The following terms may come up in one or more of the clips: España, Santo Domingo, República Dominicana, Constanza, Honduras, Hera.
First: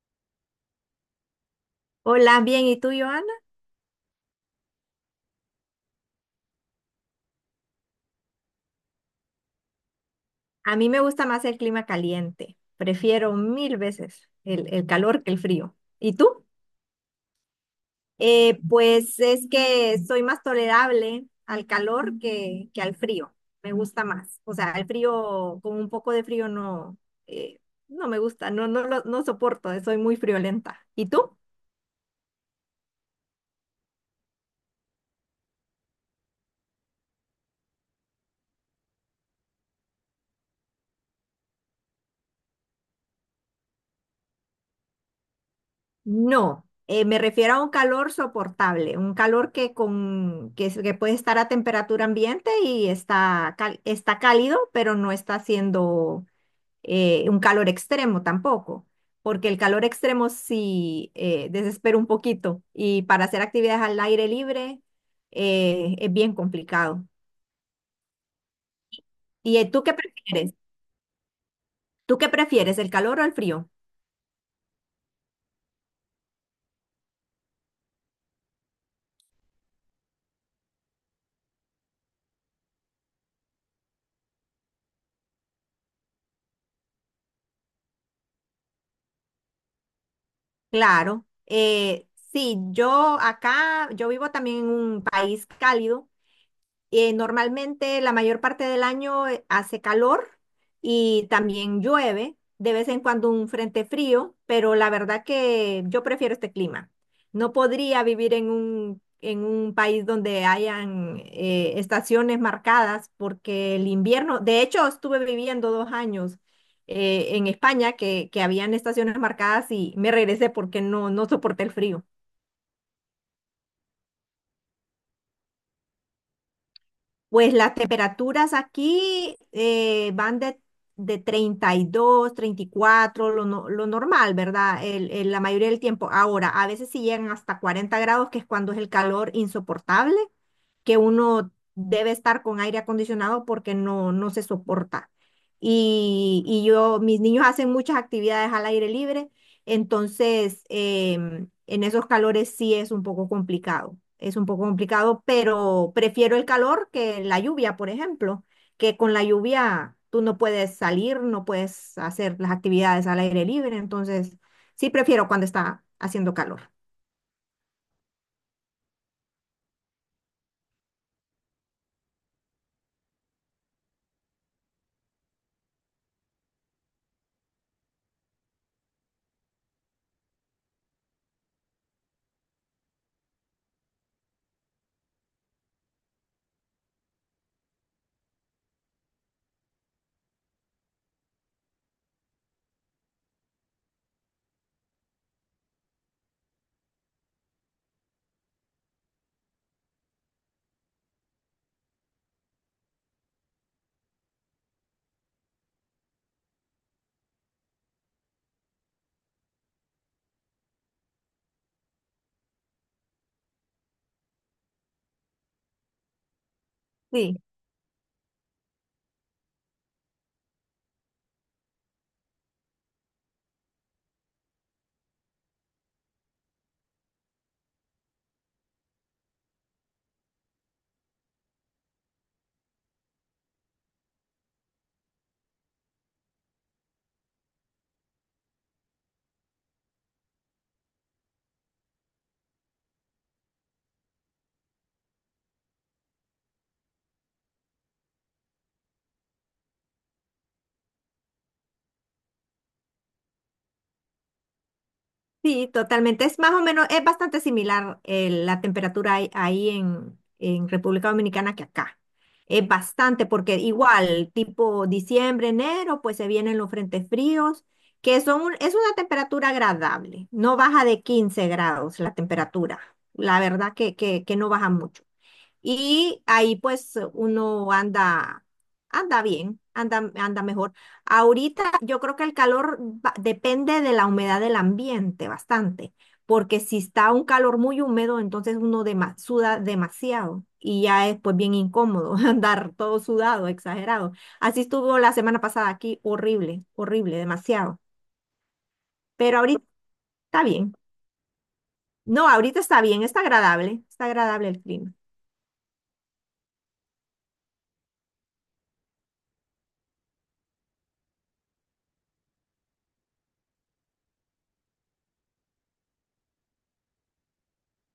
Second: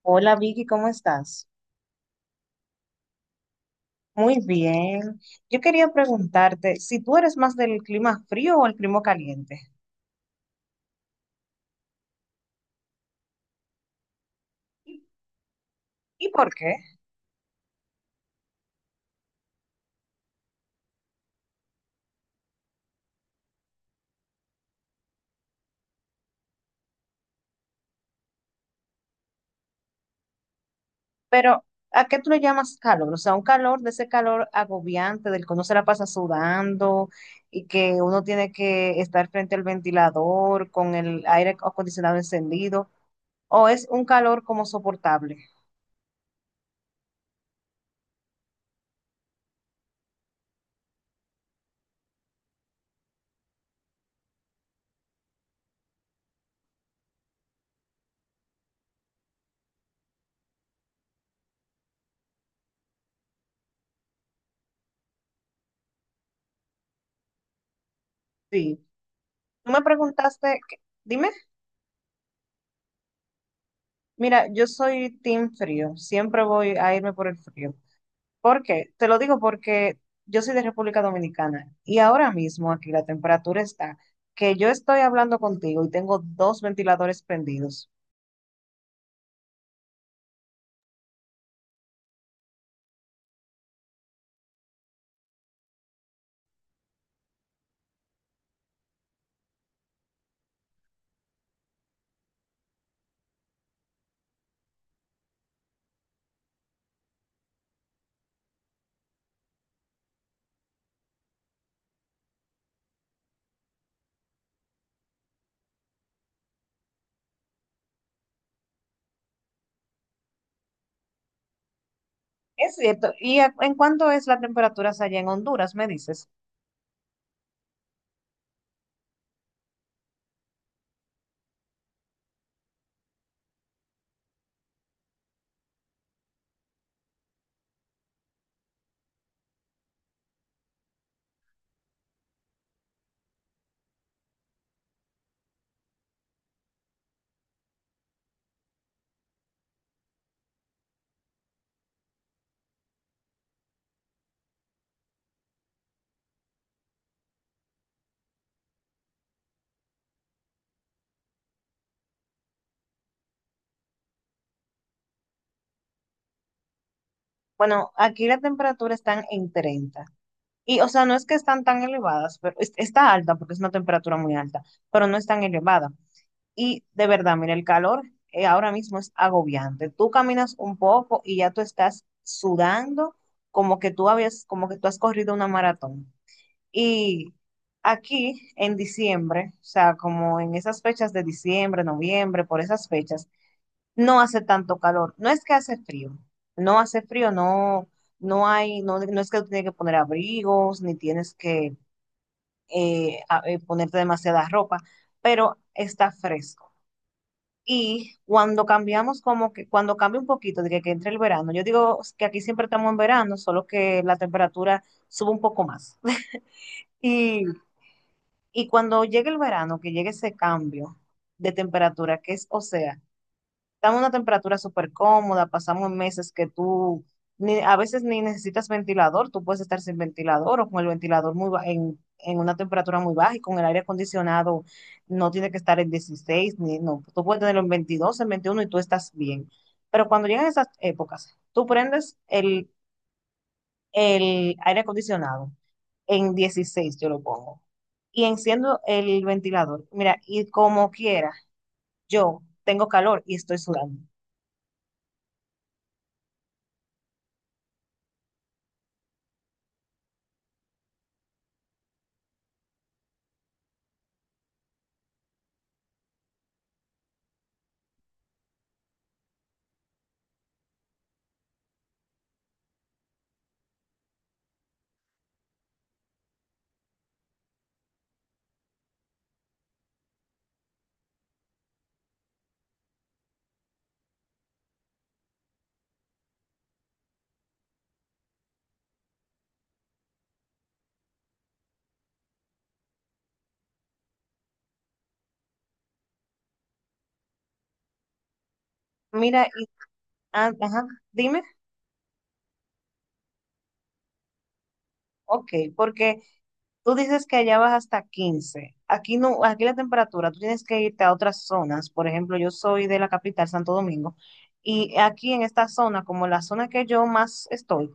Hola Vicky, ¿cómo estás? Hola, bien, ¿y tú, Joana? Muy bien. Yo quería preguntarte si tú eres más del clima frío o el clima caliente. A mí me gusta más el clima caliente. Prefiero mil veces el ¿Y, calor que el frío. ¿Y y tú? por qué? Pues es que soy más tolerable al calor que al frío. Me gusta más. O sea, el frío, con un poco de frío no, eh, no me gusta, no, no, no soporto, soy muy friolenta. ¿Y tú? Pero, ¿a qué tú le llamas calor? O sea, un calor de ese calor agobiante del que uno se la pasa sudando y que uno tiene que estar frente al ventilador con el aire acondicionado encendido. ¿O es un calor como soportable? No, me refiero a un calor soportable, un calor que, con, que, es- que puede estar a temperatura ambiente y está cálido, pero no está haciendo un calor extremo tampoco, porque el calor extremo sí desespera un poquito y para hacer actividades al aire libre es bien complicado. Sí. ¿Y Tú me tú qué prefieres? preguntaste, dime. ¿Tú qué prefieres, el calor o el frío? Mira, yo soy team frío, siempre voy a irme por el frío. ¿Por qué? Te lo digo porque yo soy de República Dominicana y ahora mismo aquí la temperatura está que yo estoy hablando contigo y tengo dos ventiladores prendidos. Claro, sí, yo acá, yo vivo también en un país cálido. Normalmente la mayor parte del año hace calor y también llueve, de vez en cuando un frente frío, pero la verdad que yo prefiero este clima. No podría vivir en un país donde hayan estaciones marcadas porque el invierno, de hecho estuve viviendo 2 años en España que habían estaciones marcadas y me regresé porque no, no soporté el frío. Es cierto. ¿Y en cuánto es la temperatura allá en Honduras, me dices? Pues las temperaturas aquí van de 32, 34, lo, no- lo normal, ¿verdad? La mayoría del tiempo. Ahora, a veces sí llegan hasta 40 grados, que es cuando es el calor insoportable, que uno debe estar con aire acondicionado porque no, no se soporta. Y yo, mis niños hacen muchas actividades al aire libre entonces, en esos calores sí es un poco complicado, es un poco complicado, pero prefiero el calor que la lluvia, por ejemplo, que con la lluvia tú no puedes salir, no puedes hacer las actividades al aire libre, entonces sí prefiero cuando está haciendo calor. Bueno, aquí la temperatura están en 30. Y, o sea, no es que están tan elevadas, pero es- está alta porque es una temperatura muy alta, pero no es tan elevada. Y de verdad, mira, el calor ahora mismo es agobiante. Tú caminas un poco y ya tú estás sudando como que tú has corrido una maratón. Y aquí en diciembre, o sea, como en esas fechas de diciembre, noviembre, por esas fechas, no hace tanto calor. No es que hace frío, no, no hay, no, no es que tú tienes que poner abrigos, ni tienes que ponerte demasiada ropa, pero está fresco. Y cuando cambiamos, como que cuando cambia un poquito, de que, entre el verano, yo digo que aquí siempre estamos en verano, solo que la temperatura sube un poco más. Sí. Y, y cuando llegue el verano, que llegue ese cambio de temperatura, que es, o sea, estamos en una temperatura súper cómoda, pasamos meses que tú ni, a veces ni necesitas ventilador, tú puedes estar sin ventilador o con el ventilador muy en una temperatura muy baja y con el aire acondicionado no tiene que estar en 16 ni, no, tú puedes tenerlo en 22, en 21 y tú estás bien. Pero cuando llegan esas épocas, tú prendes el aire acondicionado en 16 yo lo pongo, y enciendo el ventilador. Mira, y como quiera, yo tengo calor y estoy sudando. Sí, totalmente. Es más o menos, es bastante similar la temperatura ahí en República Dominicana que acá. Es bastante, porque igual, tipo diciembre, enero, pues se vienen los frentes fríos, que son es una temperatura agradable. No baja de 15 grados la temperatura. La verdad que no baja mucho. Y ahí pues uno anda, anda bien, anda, anda mejor. Ahorita yo creo que el calor depende de la humedad del ambiente bastante, porque si está un calor muy húmedo, entonces uno suda demasiado y ya es pues bien incómodo andar todo sudado, exagerado. Así estuvo la semana pasada aquí, horrible, horrible, demasiado. Pero Mira, ahorita está ah, bien. ajá, dime. No, ahorita está bien, está agradable el clima. Ok, porque tú dices que allá vas hasta 15. Aquí no, aquí la temperatura, tú tienes que irte a otras zonas. Por ejemplo, yo soy de la capital, Santo Domingo, y aquí en esta zona, como la zona que yo más estoy,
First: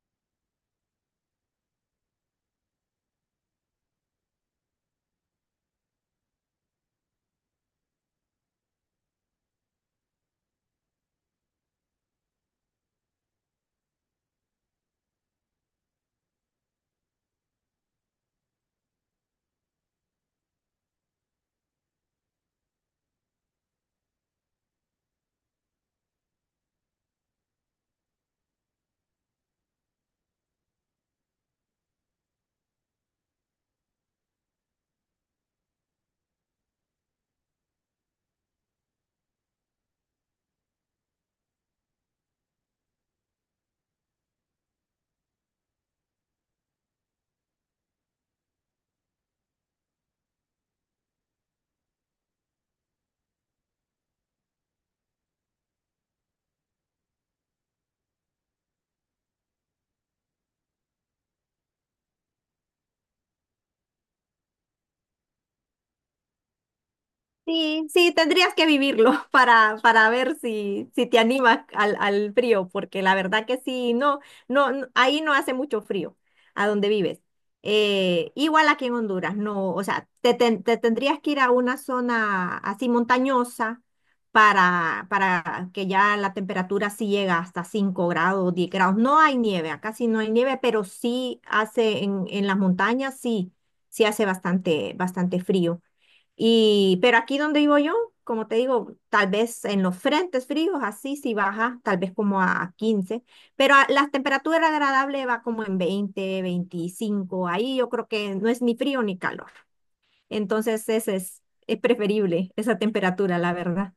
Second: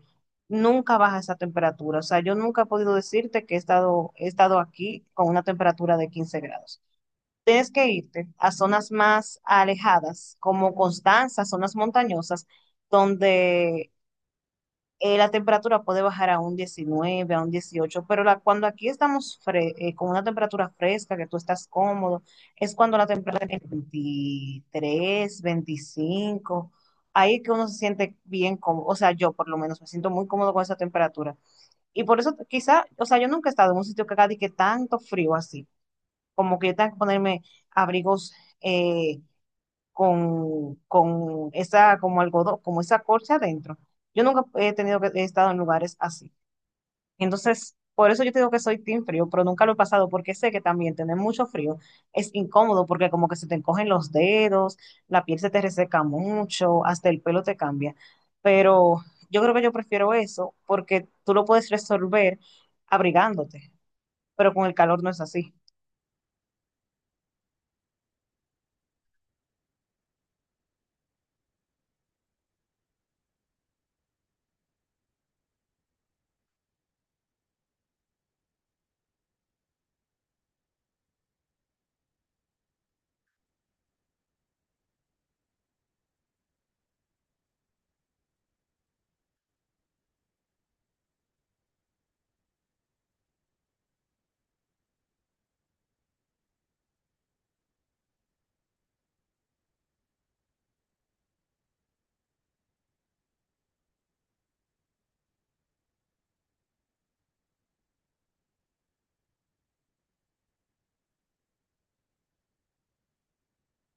nunca baja esa temperatura. O sea, yo nunca he podido decirte que he estado aquí con una temperatura de 15 grados. Tienes que irte a zonas más alejadas, como Constanza, zonas montañosas, donde la temperatura puede bajar a un 19 a un 18, pero cuando aquí estamos con una temperatura fresca, que tú estás cómodo, es cuando la temperatura es 23, 25, ahí que uno se siente bien cómodo. O sea, yo por lo menos me siento muy cómodo con esa temperatura. Y por eso quizá, o sea, yo nunca he estado en un sitio que haga de que tanto frío así, como que yo tenga que ponerme abrigos eh, con esa, como algodón, como esa corcha adentro. Yo nunca he tenido que, he estado en lugares así. Entonces, por eso yo te digo que soy team frío, pero nunca lo he pasado porque sé que también tener mucho frío es incómodo porque como que se te encogen los dedos, la piel se te reseca mucho, hasta el pelo te cambia. Pero yo creo que yo prefiero eso porque tú lo puedes resolver abrigándote, pero con el calor no es así. Sí, sí, tendrías que vivirlo para ver si te animas al frío, porque la verdad que sí, no, no, ahí no hace mucho frío a donde vives. Igual aquí en Honduras, no, o sea, te tendrías que ir a una zona así montañosa para que ya la temperatura sí llega hasta 5 grados, 10 grados. No hay nieve, acá sí no hay nieve, pero sí hace en las montañas, sí, sí hace bastante, bastante frío. Y, pero aquí donde vivo yo, como te digo, tal vez en los frentes fríos, así sí baja, tal vez como a 15, pero la temperatura agradable va como en 20, 25, ahí yo creo que no es ni frío ni calor. Entonces ese es preferible, esa temperatura, la verdad.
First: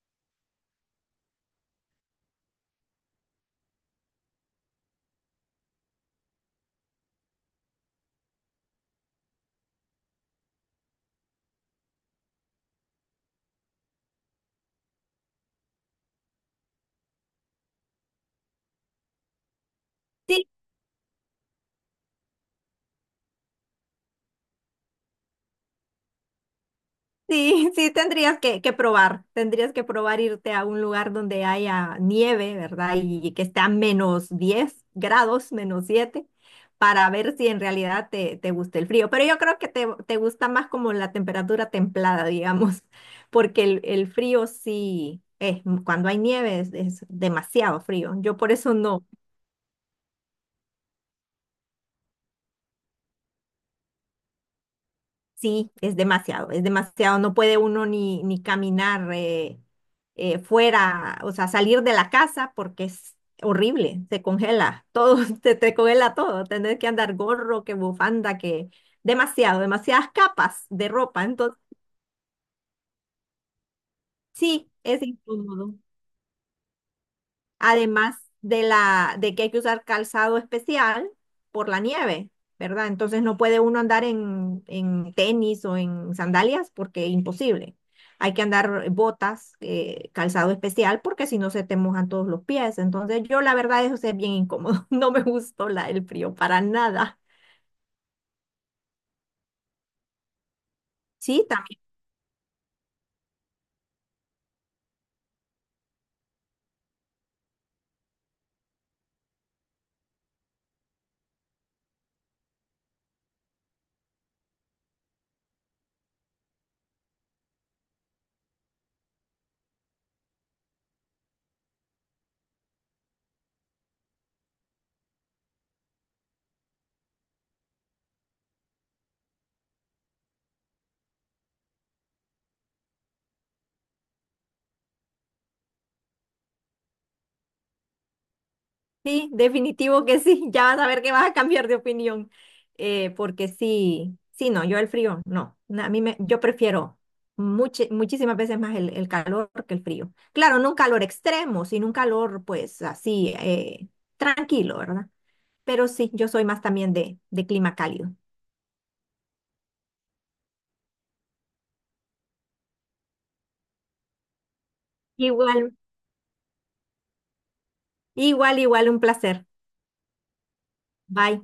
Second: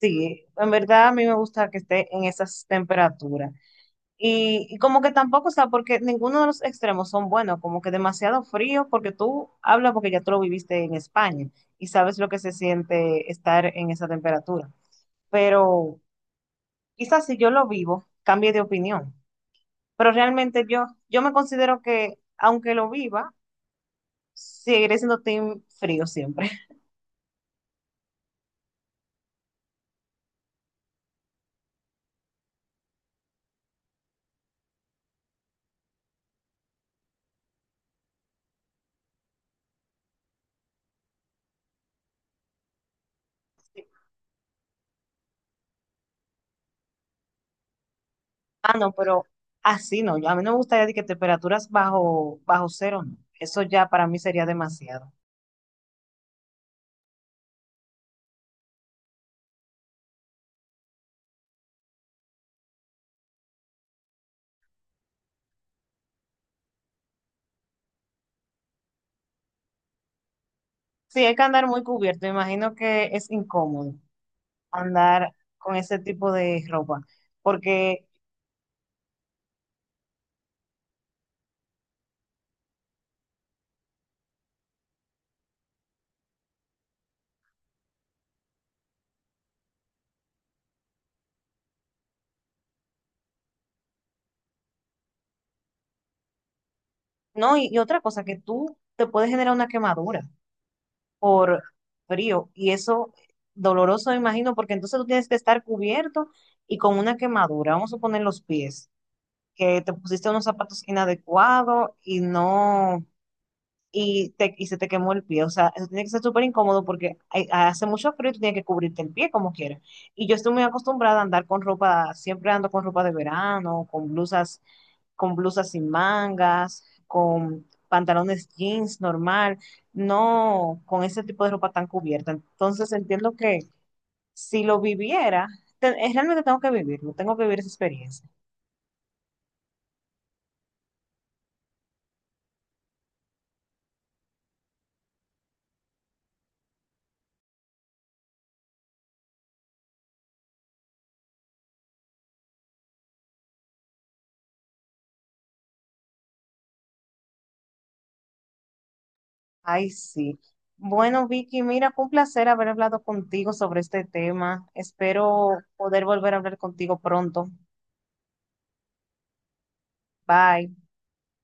Sí, en verdad a mí me gusta que esté en esas temperaturas. Y como que tampoco, o sea, porque ninguno de los extremos son buenos, como que demasiado frío, porque tú hablas porque ya tú lo viviste en España y sabes lo que se siente estar en esa temperatura. Pero quizás si yo lo vivo, cambie de opinión. Pero Sí. realmente yo me considero que, aunque lo viva, seguiré siendo team frío siempre. Sí, sí, tendrías que probar, tendrías que probar irte a un lugar donde haya nieve, ¿verdad? Y que esté a -10 grados, -7, para ver si en realidad te gusta el frío. Pero yo creo que te gusta más como la temperatura templada, digamos, porque el, el frío sí, cuando hay nieve es demasiado frío. Yo por eso Ah, no, no. pero así no, a mí no me gustaría de que temperaturas bajo cero, no. Eso ya para mí sería demasiado. Sí, es demasiado, es demasiado. No puede uno ni caminar fuera, o sea, salir de la casa porque es horrible, se congela todo, te congela todo. Tener que andar gorro, que bufanda, que demasiado, demasiadas capas de ropa. Sí, hay que Entonces, andar muy cubierto. Me imagino que es incómodo sí, es andar incómodo. con ese tipo de ropa. Porque, Además de que hay que usar calzado especial por la nieve, ¿verdad? Entonces no puede uno andar en tenis o en sandalias porque imposible. Hay que andar botas, calzado especial, porque si no se te mojan todos los pies. Entonces yo la verdad eso sí es bien incómodo. No me gustó la, el frío para nada. no, y otra cosa, que tú te puedes generar una quemadura Sí, por también. frío. Y eso doloroso, me imagino, porque entonces tú tienes que estar cubierto y con una quemadura. Vamos a poner los pies, que te pusiste unos zapatos inadecuados y no. Y se te quemó el pie. O sea, eso tiene que ser súper incómodo porque hace mucho frío y tú tienes que cubrirte el pie como quieras. Y yo estoy muy acostumbrada a andar con ropa, siempre ando con ropa de verano, con blusas sin mangas, con pantalones jeans normal, no con ese tipo de ropa tan cubierta. Entonces entiendo que si lo viviera, realmente tengo que vivirlo, tengo que vivir esa experiencia. Sí, definitivo que sí. Ya vas a ver que vas a cambiar de opinión. Porque sí, sí, no, yo el frío, no. A mí me, yo prefiero muchísimas veces más el calor que el frío. Claro, no un calor extremo, sino un calor pues así, tranquilo, ¿verdad? Pero sí, yo soy más también de clima cálido. Ay, sí. Bueno, Vicky, mira, fue un placer haber hablado contigo sobre este tema. Espero Igual, poder volver a hablar contigo pronto. igual, igual, un placer. Bye. Bye.